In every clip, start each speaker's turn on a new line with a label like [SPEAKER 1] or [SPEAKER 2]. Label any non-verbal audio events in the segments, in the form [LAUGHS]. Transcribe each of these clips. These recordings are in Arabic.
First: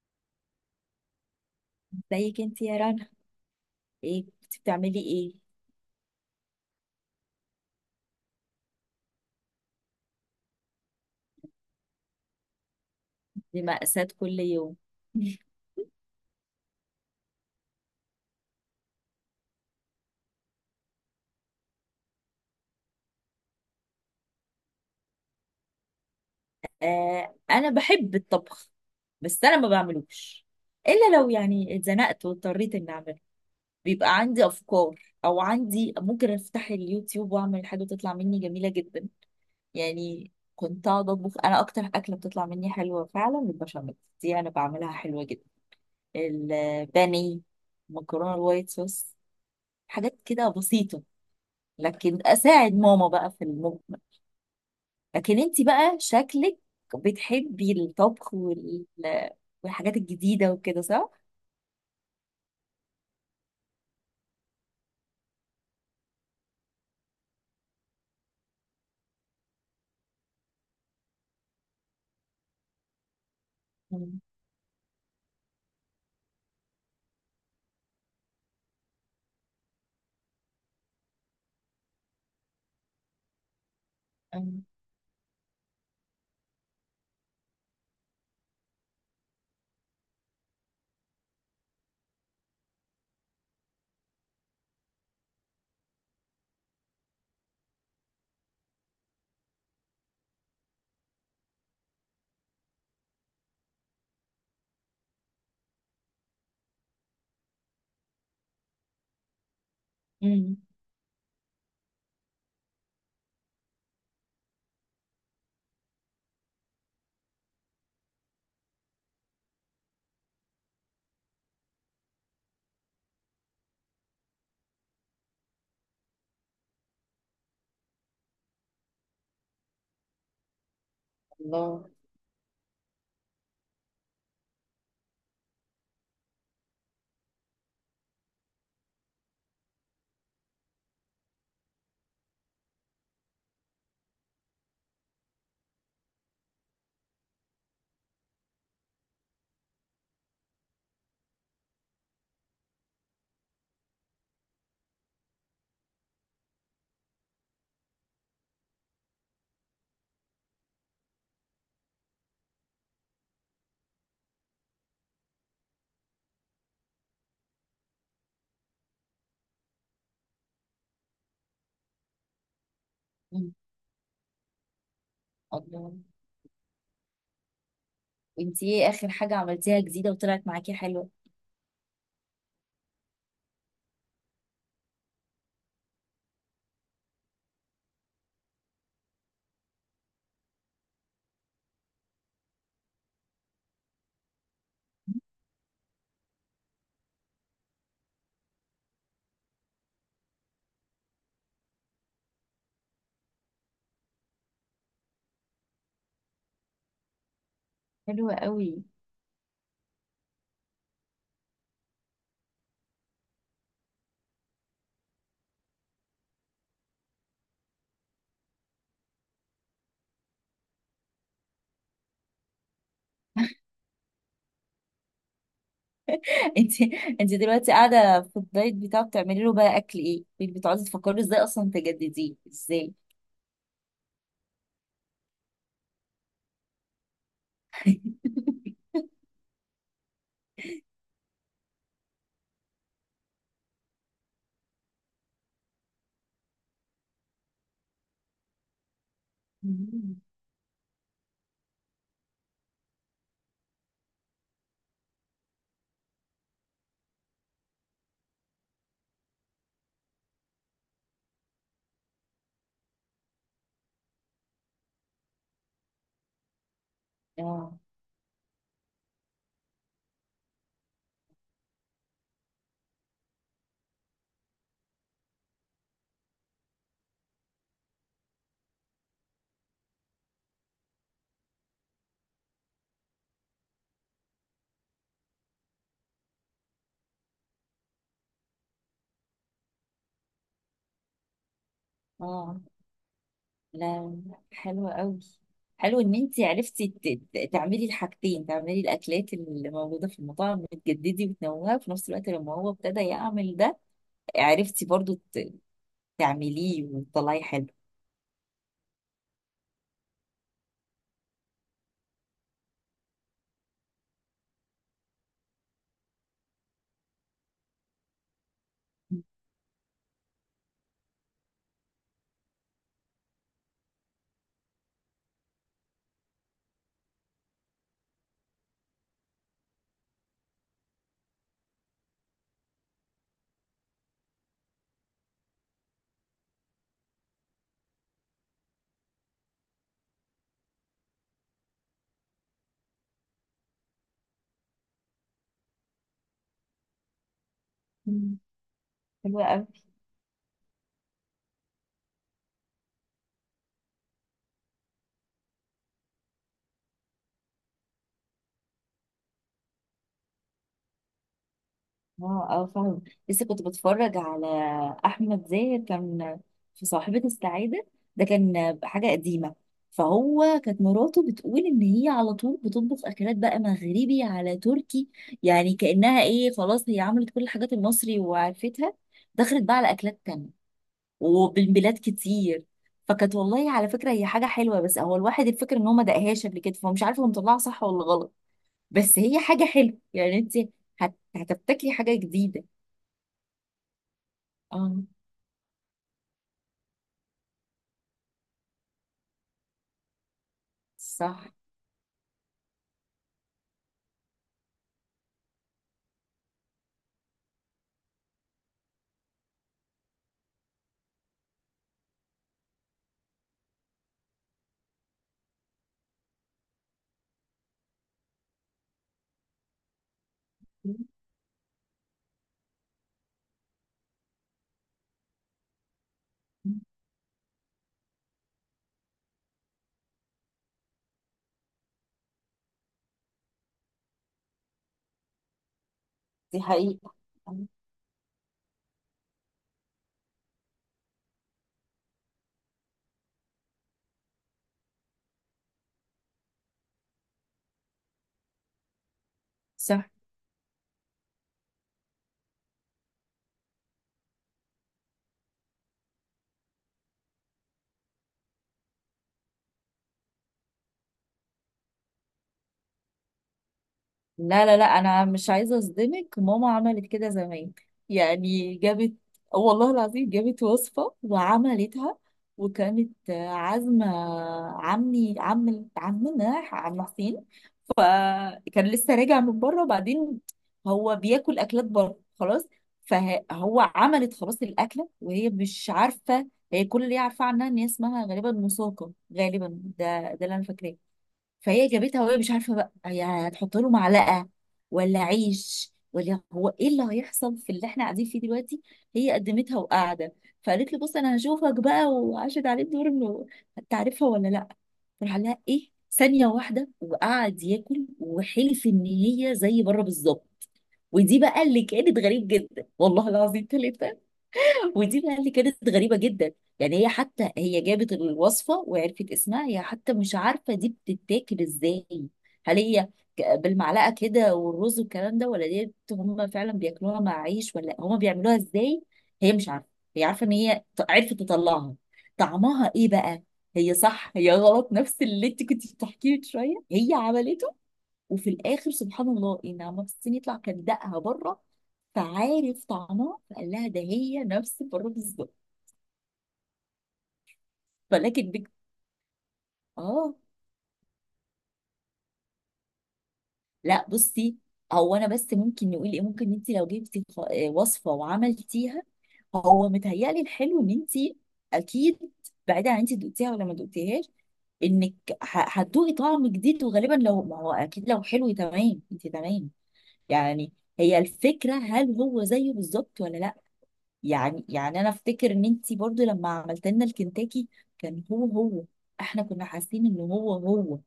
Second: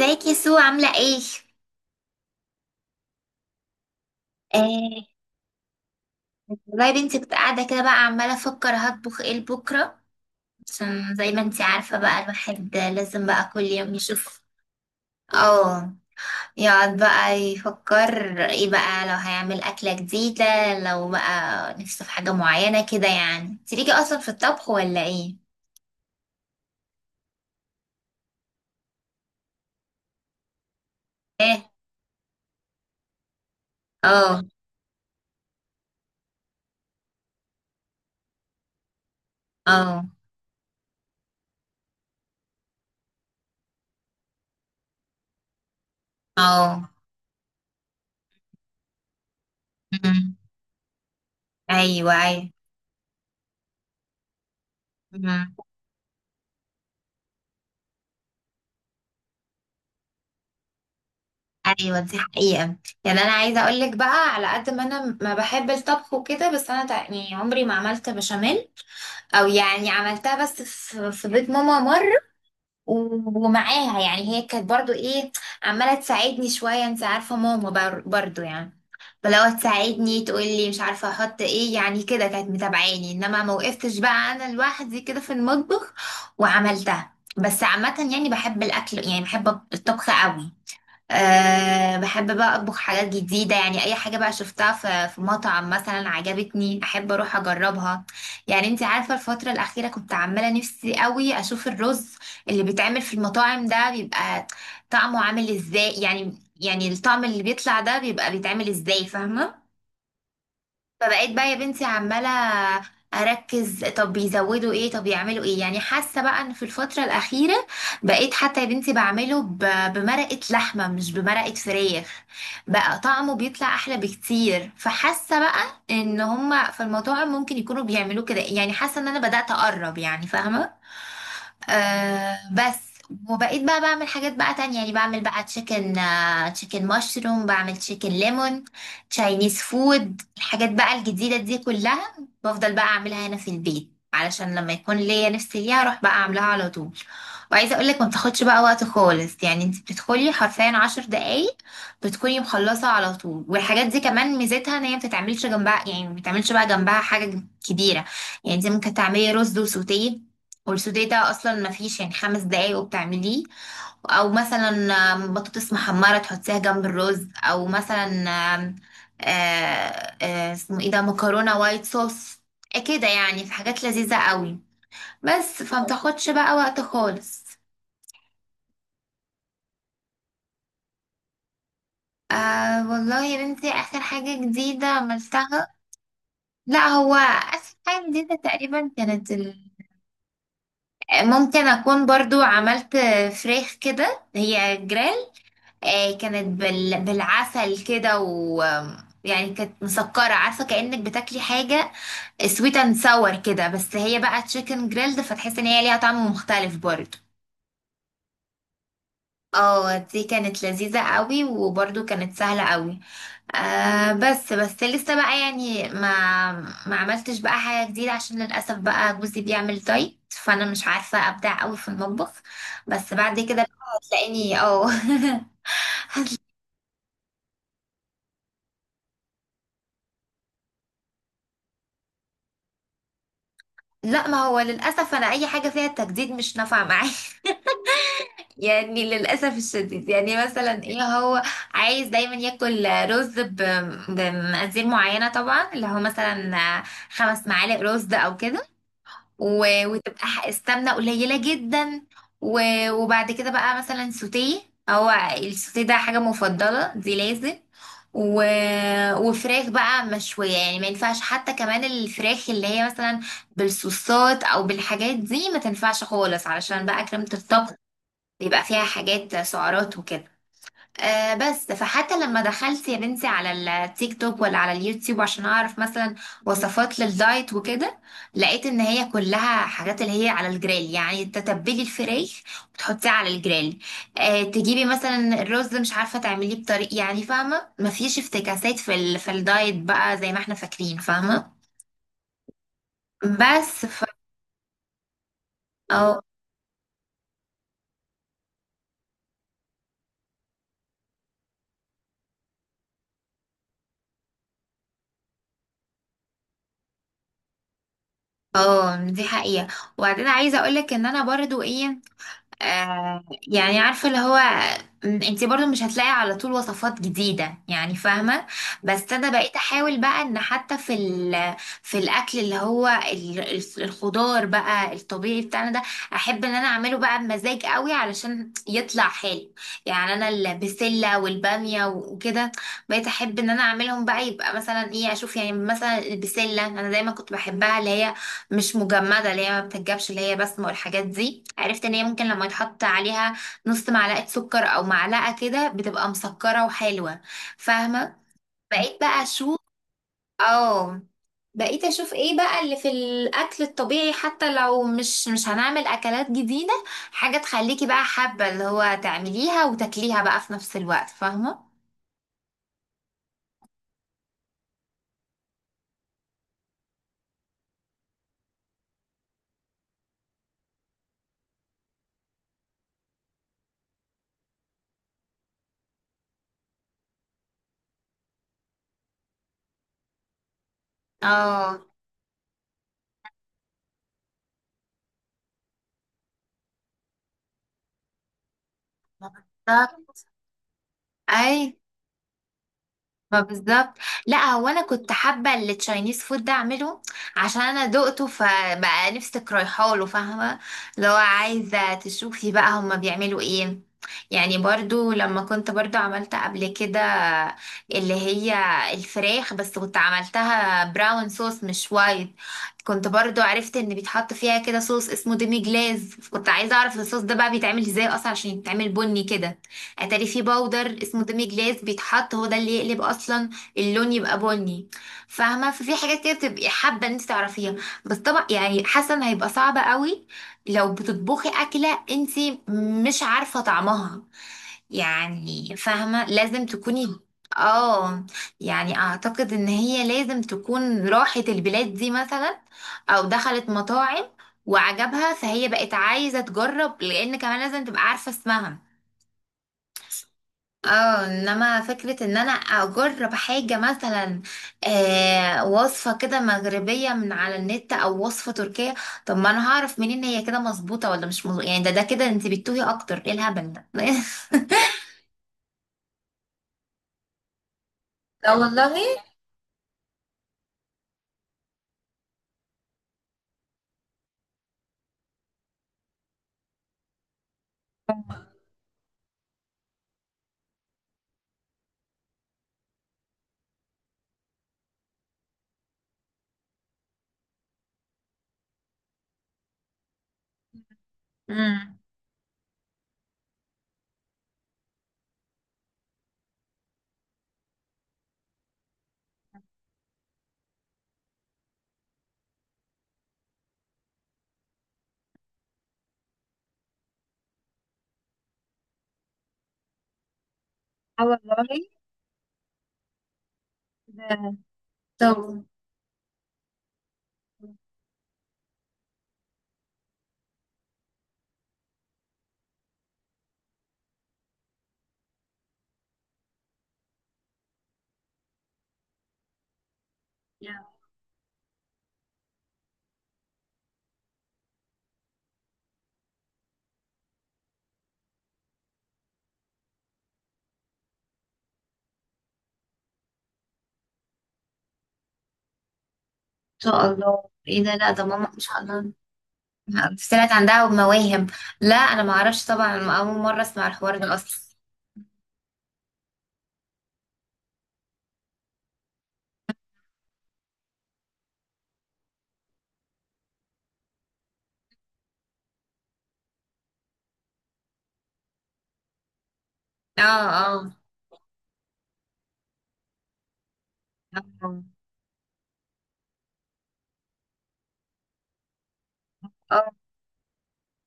[SPEAKER 1] ازيك يا سو عاملة ايه؟
[SPEAKER 2] زيك انت يا رنا. ايه كنت بتعملي
[SPEAKER 1] آه.
[SPEAKER 2] ايه؟
[SPEAKER 1] والله يا بنتي، كنت قاعدة كده بقى عمالة افكر هطبخ ايه لبكرة. عشان زي ما انتي عارفة بقى، الواحد لازم بقى كل
[SPEAKER 2] دي
[SPEAKER 1] يوم
[SPEAKER 2] مأساة كل
[SPEAKER 1] يشوف.
[SPEAKER 2] يوم. [LAUGHS]
[SPEAKER 1] اه. يقعد بقى يفكر ايه بقى لو هيعمل أكلة جديدة، لو بقى نفسه في حاجة معينة كده. يعني انتي ليكي اصلا في الطبخ ولا ايه؟
[SPEAKER 2] آه انا بحب الطبخ، بس انا ما بعملوش الا لو
[SPEAKER 1] ايه؟
[SPEAKER 2] يعني اتزنقت واضطريت اني اعمله. بيبقى
[SPEAKER 1] اه.
[SPEAKER 2] عندي افكار، او عندي ممكن افتح اليوتيوب واعمل حاجه تطلع مني جميله جدا.
[SPEAKER 1] اه.
[SPEAKER 2] يعني كنت اقعد اطبخ، انا اكتر اكله بتطلع مني حلوه فعلا البشاميل، دي انا بعملها حلوه جدا.
[SPEAKER 1] اه.
[SPEAKER 2] البانيه، مكرونه الوايت صوص، حاجات
[SPEAKER 1] مم.
[SPEAKER 2] كده بسيطه.
[SPEAKER 1] ايوه،
[SPEAKER 2] لكن
[SPEAKER 1] ايوه.
[SPEAKER 2] اساعد ماما بقى في المجمل. لكن
[SPEAKER 1] مم.
[SPEAKER 2] انت بقى شكلك بتحبي الطبخ والحاجات الجديده وكده، صح؟
[SPEAKER 1] ايوه، دي حقيقة. يعني انا عايزة اقولك بقى، على قد ما انا ما بحب الطبخ وكده، بس انا يعني عمري ما عملت بشاميل. او يعني عملتها بس في بيت ماما مرة، ومعاها،
[SPEAKER 2] مم.
[SPEAKER 1] يعني هي كانت برضو ايه، عمالة تساعدني شوية. انت عارفة ماما برضو يعني، فلو تساعدني تقولي مش عارفة احط ايه، يعني كده كانت متابعاني، انما ما وقفتش بقى انا
[SPEAKER 2] مم.
[SPEAKER 1] لوحدي كده في المطبخ وعملتها. بس عامة يعني بحب الاكل، يعني بحب الطبخ قوي. أه، بحب بقى أطبخ حاجات جديدة، يعني أي حاجة بقى شفتها في مطعم مثلا عجبتني أحب أروح أجربها. يعني أنت عارفة، الفترة الأخيرة كنت عمالة نفسي قوي أشوف الرز اللي بيتعمل في المطاعم ده، بيبقى طعمه عامل إزاي يعني، يعني الطعم اللي بيطلع ده بيبقى بيتعمل إزاي، فاهمة؟
[SPEAKER 2] مم.
[SPEAKER 1] فبقيت بقى يا بنتي عمالة أركز، طب بيزودوا ايه، طب يعملوا ايه. يعني حاسة بقى ان في الفترة الأخيرة بقيت حتى يا بنتي بعمله بمرقة لحمة مش بمرقة فراخ، بقى طعمه بيطلع أحلى بكتير. فحاسة بقى ان هما في المطاعم ممكن يكونوا بيعملوه كده، يعني حاسة ان انا بدأت أقرب، يعني فاهمة.
[SPEAKER 2] الله.
[SPEAKER 1] آه بس. وبقيت بقى بعمل حاجات بقى تانية، يعني بعمل بقى تشيكن، آه تشيكن مشروم، بعمل تشيكن ليمون، تشاينيز فود، الحاجات بقى الجديدة دي كلها بفضل بقى أعملها هنا في البيت علشان لما يكون ليا نفسي ليها أروح بقى أعملها على طول. وعايزة أقولك ما بتاخدش بقى وقت خالص، يعني انت بتدخلي حرفيا 10 دقايق بتكوني مخلصة على طول. والحاجات دي كمان ميزتها ان هي ما بتتعملش جنبها، يعني ما بتتعملش بقى جنبها حاجة كبيرة. يعني انت ممكن تعملي رز وسوتيه، والسوداء ده اصلا ما فيش يعني 5 دقايق وبتعمليه. او مثلا بطاطس محمره تحطيها جنب الرز. او مثلا آم، آه، آه، اسمه ايه ده، مكرونه وايت صوص كده. يعني في
[SPEAKER 2] مم.
[SPEAKER 1] حاجات لذيذه قوي. بس
[SPEAKER 2] الله،
[SPEAKER 1] فمتاخدش بقى وقت خالص.
[SPEAKER 2] وانت ايه اخر حاجه عملتيها جديده وطلعت معاكي حلوه؟
[SPEAKER 1] آه والله يا بنتي، اخر حاجه جديده عملتها، لا، هو اخر حاجه جديده تقريبا كانت ممكن اكون برضو عملت فراخ كده هي جريل. كانت بالعسل كده، و يعني كانت مسكرة، عارفة كأنك بتاكلي حاجة سويت اند ساور كده، بس هي بقى تشيكن جريلد، فتحسي ان هي ليها طعم مختلف برضه.
[SPEAKER 2] حلوه قوي.
[SPEAKER 1] اه، دي كانت لذيذة قوي وبرضه كانت سهلة قوي. آه بس لسه بقى يعني ما عملتش بقى حاجة جديدة، عشان للأسف بقى جوزي بيعمل دايت فأنا مش عارفة أبدع قوي في المطبخ. بس بعد كده بقى هتلاقيني، اه [LAUGHS]
[SPEAKER 2] انت انت دلوقتي قاعده في الدايت بتاعه، بتعملي له بقى اكل ايه؟ بتقعدي تفكري ازاي اصلا تجدديه ازاي؟
[SPEAKER 1] لا، ما هو للأسف أنا أي حاجة فيها التجديد مش نافعة معايا [LAUGHS]
[SPEAKER 2] [LAUGHS]
[SPEAKER 1] يعني للأسف الشديد، يعني مثلا إيه، هو عايز دايما ياكل رز بمقادير معينة، طبعا اللي هو مثلا 5 معالق رز أو كده،
[SPEAKER 2] مم.
[SPEAKER 1] وتبقى السمنة قليلة جدا، وبعد كده بقى مثلا سوتيه. هو السوتيه ده حاجة مفضلة دي لازم، و... وفراخ بقى مشوية. يعني ما ينفعش حتى كمان الفراخ اللي هي مثلا بالصوصات او بالحاجات دي، ما تنفعش خالص علشان بقى كريمة
[SPEAKER 2] اه
[SPEAKER 1] الطبخ بيبقى فيها حاجات سعرات وكده. آه بس، فحتى لما دخلت يا بنتي على التيك توك ولا على اليوتيوب عشان اعرف مثلا وصفات للدايت وكده، لقيت ان هي كلها حاجات اللي هي على الجريل، يعني تتبلي الفراخ وتحطيه على الجريل. آه، تجيبي مثلا الرز مش عارفه تعمليه بطريق، يعني فاهمه مفيش افتكاسات في الدايت بقى زي ما احنا فاكرين، فاهمه.
[SPEAKER 2] اه.
[SPEAKER 1] بس ف...
[SPEAKER 2] لا، حلوة قوي. حلو
[SPEAKER 1] اه.
[SPEAKER 2] ان انت عرفتي تعملي الحاجتين، تعملي الاكلات اللي موجوده في المطاعم، بتجددي وتنوعي، وفي نفس الوقت لما هو ابتدى يعمل ده عرفتي برضو تعمليه وتطلعي حلو.
[SPEAKER 1] اه دي حقيقة. وبعدين عايزة اقولك ان انا برضو ايه، آه يعني عارفة اللي هو، انتي برضو مش هتلاقي على طول وصفات جديدة، يعني فاهمة. بس انا
[SPEAKER 2] [LAUGHS]
[SPEAKER 1] بقيت احاول بقى ان حتى في الاكل اللي هو الخضار بقى الطبيعي بتاعنا ده، احب ان انا اعمله بقى بمزاج قوي علشان يطلع حلو. يعني انا البسلة والبامية وكده بقيت احب ان انا اعملهم بقى، يبقى مثلا ايه اشوف، يعني مثلا البسلة انا دايما كنت بحبها، اللي هي مش مجمدة، اللي هي ما بتتجابش، اللي هي بسمة، والحاجات دي عرفت ان هي ممكن لما يتحط عليها نص معلقة سكر او معلقة كده بتبقى مسكرة وحلوة، فاهمة؟
[SPEAKER 2] مم.
[SPEAKER 1] بقيت بقى
[SPEAKER 2] حلوة
[SPEAKER 1] اشوف،
[SPEAKER 2] قوي.
[SPEAKER 1] اه، بقيت اشوف ايه بقى اللي في الاكل الطبيعي، حتى لو مش هنعمل اكلات جديدة، حاجة تخليكي بقى حابة اللي هو تعمليها وتاكليها بقى في نفس الوقت، فاهمة؟
[SPEAKER 2] اه اه فاهم. لسه كنت بتفرج على احمد زاهر، كان في صاحبة السعادة، ده كان حاجة قديمة. فهو كانت مراته بتقول ان هي على طول بتطبخ اكلات بقى مغربي، على تركي. يعني كأنها ايه، خلاص هي عملت كل الحاجات المصري وعرفتها، دخلت بقى على اكلات تانية وبين
[SPEAKER 1] اه،
[SPEAKER 2] بلاد كتير. فكانت والله على فكرة هي حاجة حلوة، بس هو الواحد الفكرة ان هو ما دقهاش قبل كده، فمش عارف هو مطلعها صح ولا غلط. بس هي حاجة حلوة.
[SPEAKER 1] بالظبط.
[SPEAKER 2] يعني انت
[SPEAKER 1] اي،
[SPEAKER 2] هتبتكري حاجة جديدة.
[SPEAKER 1] ما بالظبط. لا، هو انا
[SPEAKER 2] اه،
[SPEAKER 1] كنت حابه التشاينيز فود ده اعمله عشان انا دقته، فبقى نفسك رايحه له، فاهمه. لو
[SPEAKER 2] صح.
[SPEAKER 1] عايزه تشوفي بقى هما بيعملوا ايه. يعني برضو لما كنت برضو عملت قبل كده اللي هي الفراخ، بس كنت عملتها براون صوص مش وايت. كنت برضو عرفت ان بيتحط فيها كده صوص اسمه ديمي جلاز، كنت عايزه اعرف الصوص ده بقى بيتعمل ازاي اصلا عشان يتعمل بني كده. اتاري في باودر اسمه ديمي جلاس بيتحط، هو ده اللي يقلب اصلا اللون يبقى بني، فاهمه. ففي حاجات كده بتبقي حابه ان انت تعرفيها. بس طبعا يعني حسن هيبقى صعب قوي لو بتطبخي اكله انت مش عارفه طعمها، يعني فاهمه
[SPEAKER 2] دي
[SPEAKER 1] لازم تكوني.
[SPEAKER 2] حقيقة،
[SPEAKER 1] اه، يعني اعتقد ان هي لازم تكون راحت البلاد دي مثلا او دخلت مطاعم وعجبها، فهي بقت عايزه تجرب، لان كمان لازم تبقى عارفه اسمها.
[SPEAKER 2] صح.
[SPEAKER 1] اه، انما فكرة ان انا اجرب حاجة مثلا، آه وصفة كده مغربية من على النت او وصفة تركية، طب ما انا هعرف منين هي كده مظبوطة ولا مش مظبوطة، يعني ده كده انت بتتوهي اكتر، ايه الهبل ده [LAUGHS]
[SPEAKER 2] لا لا لا، انا مش عايزه اصدمك، ماما عملت كده زمان.
[SPEAKER 1] لا
[SPEAKER 2] يعني
[SPEAKER 1] والله.
[SPEAKER 2] جابت، والله العظيم جابت وصفه وعملتها، وكانت عازمه عمي عمنا عم حسين، فكان لسه راجع من بره. وبعدين هو بياكل اكلات بره خلاص، فهو عملت خلاص الاكله وهي مش عارفه. هي كل اللي هي عارفاه عنها ان هي اسمها غالبا مساقه، غالبا، ده اللي انا فاكراه. فهي
[SPEAKER 1] امم.
[SPEAKER 2] جابتها وهي مش عارفه بقى هي هتحط له معلقه ولا عيش، ولا هو ايه اللي هيحصل، في اللي احنا قاعدين فيه دلوقتي. هي قدمتها وقاعده، فقالت له بص انا هشوفك بقى، وعاشت عليه الدور انه هتعرفها ولا لا. راح لها ايه، ثانيه واحده وقعد ياكل وحلف ان هي زي بره بالظبط.
[SPEAKER 1] اه
[SPEAKER 2] ودي بقى
[SPEAKER 1] والله.
[SPEAKER 2] اللي كانت غريب جدا، والله العظيم ثلاثه.
[SPEAKER 1] ده-
[SPEAKER 2] ودي بقى
[SPEAKER 1] طب
[SPEAKER 2] اللي كانت غريبة جدا. يعني هي حتى هي جابت الوصفة وعرفت اسمها، هي حتى مش عارفة دي بتتاكل ازاي. هل هي بالمعلقة كده والرز والكلام ده، ولا دي هم فعلا بياكلوها مع عيش، ولا هم بيعملوها ازاي؟ هي مش عارفة. هي عارفة ان
[SPEAKER 1] لا، ان
[SPEAKER 2] هي عرفت تطلعها. طعمها ايه بقى، هي صح هي غلط، نفس اللي انت كنت بتحكيه من شوية هي عملته. وفي الاخر سبحان الله ان عمها في الصين، يطلع كان دقها بره، فعارف طعمها، فقال لها ده هي نفس بره بالظبط.
[SPEAKER 1] شاء الله ايه ده، لا ده
[SPEAKER 2] فلكن
[SPEAKER 1] ماما ان
[SPEAKER 2] بك،
[SPEAKER 1] شاء الله
[SPEAKER 2] اه.
[SPEAKER 1] طلعت عندها مواهب. لا انا ما اعرفش طبعا، اول مرة اسمع
[SPEAKER 2] لا،
[SPEAKER 1] الحوار ده
[SPEAKER 2] بصي،
[SPEAKER 1] اصلا.
[SPEAKER 2] هو انا بس ممكن نقول ايه، ممكن انت لو جبتي وصفه وعملتيها، هو متهيألي الحلو ان انت، اكيد، بعيدا عن انت دقتيها ولا ما دقتيهاش، انك هتدوقي طعم جديد، وغالبا لو ما هو اكيد لو حلو تمام انت تمام.
[SPEAKER 1] اه.
[SPEAKER 2] يعني
[SPEAKER 1] اه.
[SPEAKER 2] هي الفكره هل هو زيه بالظبط ولا لا. يعني
[SPEAKER 1] اه.
[SPEAKER 2] يعني انا افتكر ان انتي برضو لما عملت لنا الكنتاكي كان هو هو، احنا كنا
[SPEAKER 1] آه.
[SPEAKER 2] حاسين ان هو هو.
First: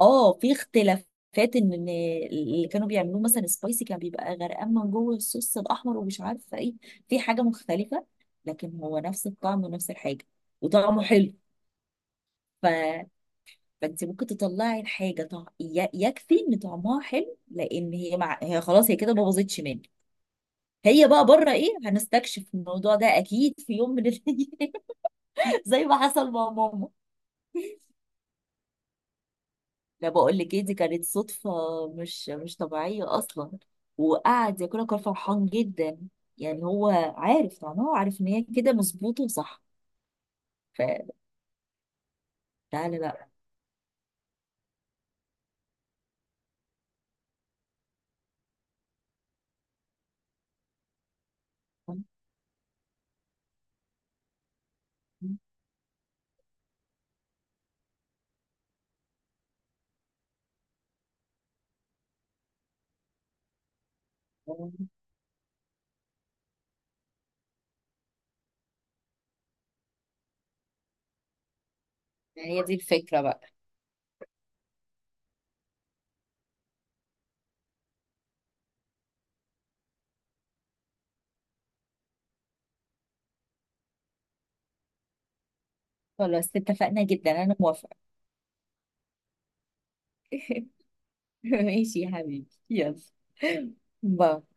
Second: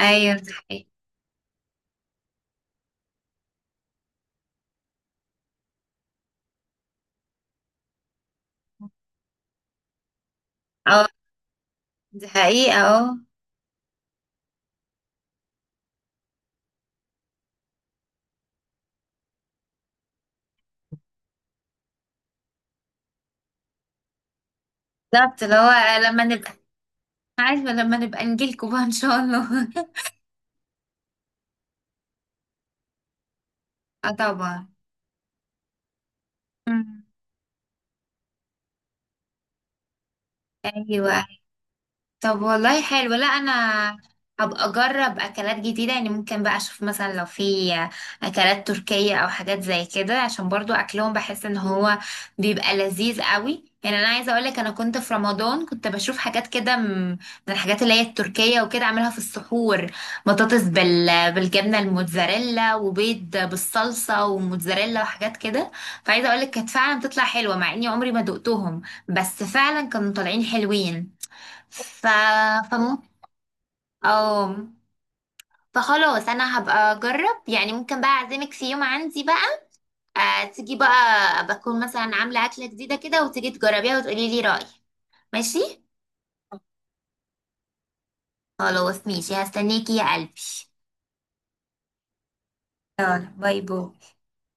[SPEAKER 2] اه،
[SPEAKER 1] ايوه.
[SPEAKER 2] في اختلافات، ان اللي كانوا بيعملوه مثلا سبايسي كان بيبقى غرقان من جوه الصوص الاحمر، ومش عارفه ايه، في حاجه مختلفه، لكن هو نفس الطعم ونفس الحاجه وطعمه
[SPEAKER 1] اه
[SPEAKER 2] حلو.
[SPEAKER 1] دي حقيقة،
[SPEAKER 2] ف،
[SPEAKER 1] اه.
[SPEAKER 2] فانت ممكن تطلعي الحاجه يكفي ان طعمها حلو، لان هي مع... هي خلاص هي كده ما باظتش منك. هي بقى بره ايه، هنستكشف الموضوع ده اكيد في يوم من الايام،
[SPEAKER 1] بالظبط اللي
[SPEAKER 2] زي ما
[SPEAKER 1] هو لما
[SPEAKER 2] حصل مع
[SPEAKER 1] نبقى،
[SPEAKER 2] ماما.
[SPEAKER 1] عارفة لما نبقى نجيلكوا بقى ان شاء الله.
[SPEAKER 2] انا بقول لك ايه، دي كانت صدفه مش طبيعيه اصلا.
[SPEAKER 1] [LAUGHS] اه
[SPEAKER 2] وقعد
[SPEAKER 1] طبعا.
[SPEAKER 2] ياكلها، كان فرحان جدا. يعني هو
[SPEAKER 1] مم.
[SPEAKER 2] عارف طبعا، هو عارف ان هي كده مظبوطه وصح. فلا،
[SPEAKER 1] ايوه. طب والله
[SPEAKER 2] لا
[SPEAKER 1] حلو. لا،
[SPEAKER 2] لا
[SPEAKER 1] انا هبقى اجرب اكلات جديده، يعني ممكن بقى اشوف مثلا لو في اكلات تركيه او حاجات زي كده عشان برضو اكلهم بحس ان هو بيبقى لذيذ قوي. يعني انا عايزه اقول لك، انا كنت في رمضان كنت بشوف حاجات كده من الحاجات اللي هي التركيه وكده اعملها في السحور. بطاطس بالجبنه الموتزاريلا، وبيض بالصلصه وموتزاريلا، وحاجات كده. فعايزه اقول لك كانت فعلا بتطلع حلوه مع اني عمري ما دقتهم، بس فعلا كانوا طالعين حلوين. ف
[SPEAKER 2] هي دي
[SPEAKER 1] فممكن
[SPEAKER 2] الفكره بقى.
[SPEAKER 1] اه. فخلاص انا هبقى اجرب، يعني ممكن بقى اعزمك في يوم عندي بقى، آه تيجي بقى بكون مثلا عامله اكله جديده كده وتيجي تجربيها وتقولي لي رايك، ماشي؟
[SPEAKER 2] خلاص اتفقنا، جدا انا موافقه.
[SPEAKER 1] خلاص ماشي هستنيكي يا قلبي.
[SPEAKER 2] [LAUGHS] ماشي يا حبيبي، يلا.
[SPEAKER 1] باي باي.
[SPEAKER 2] باي.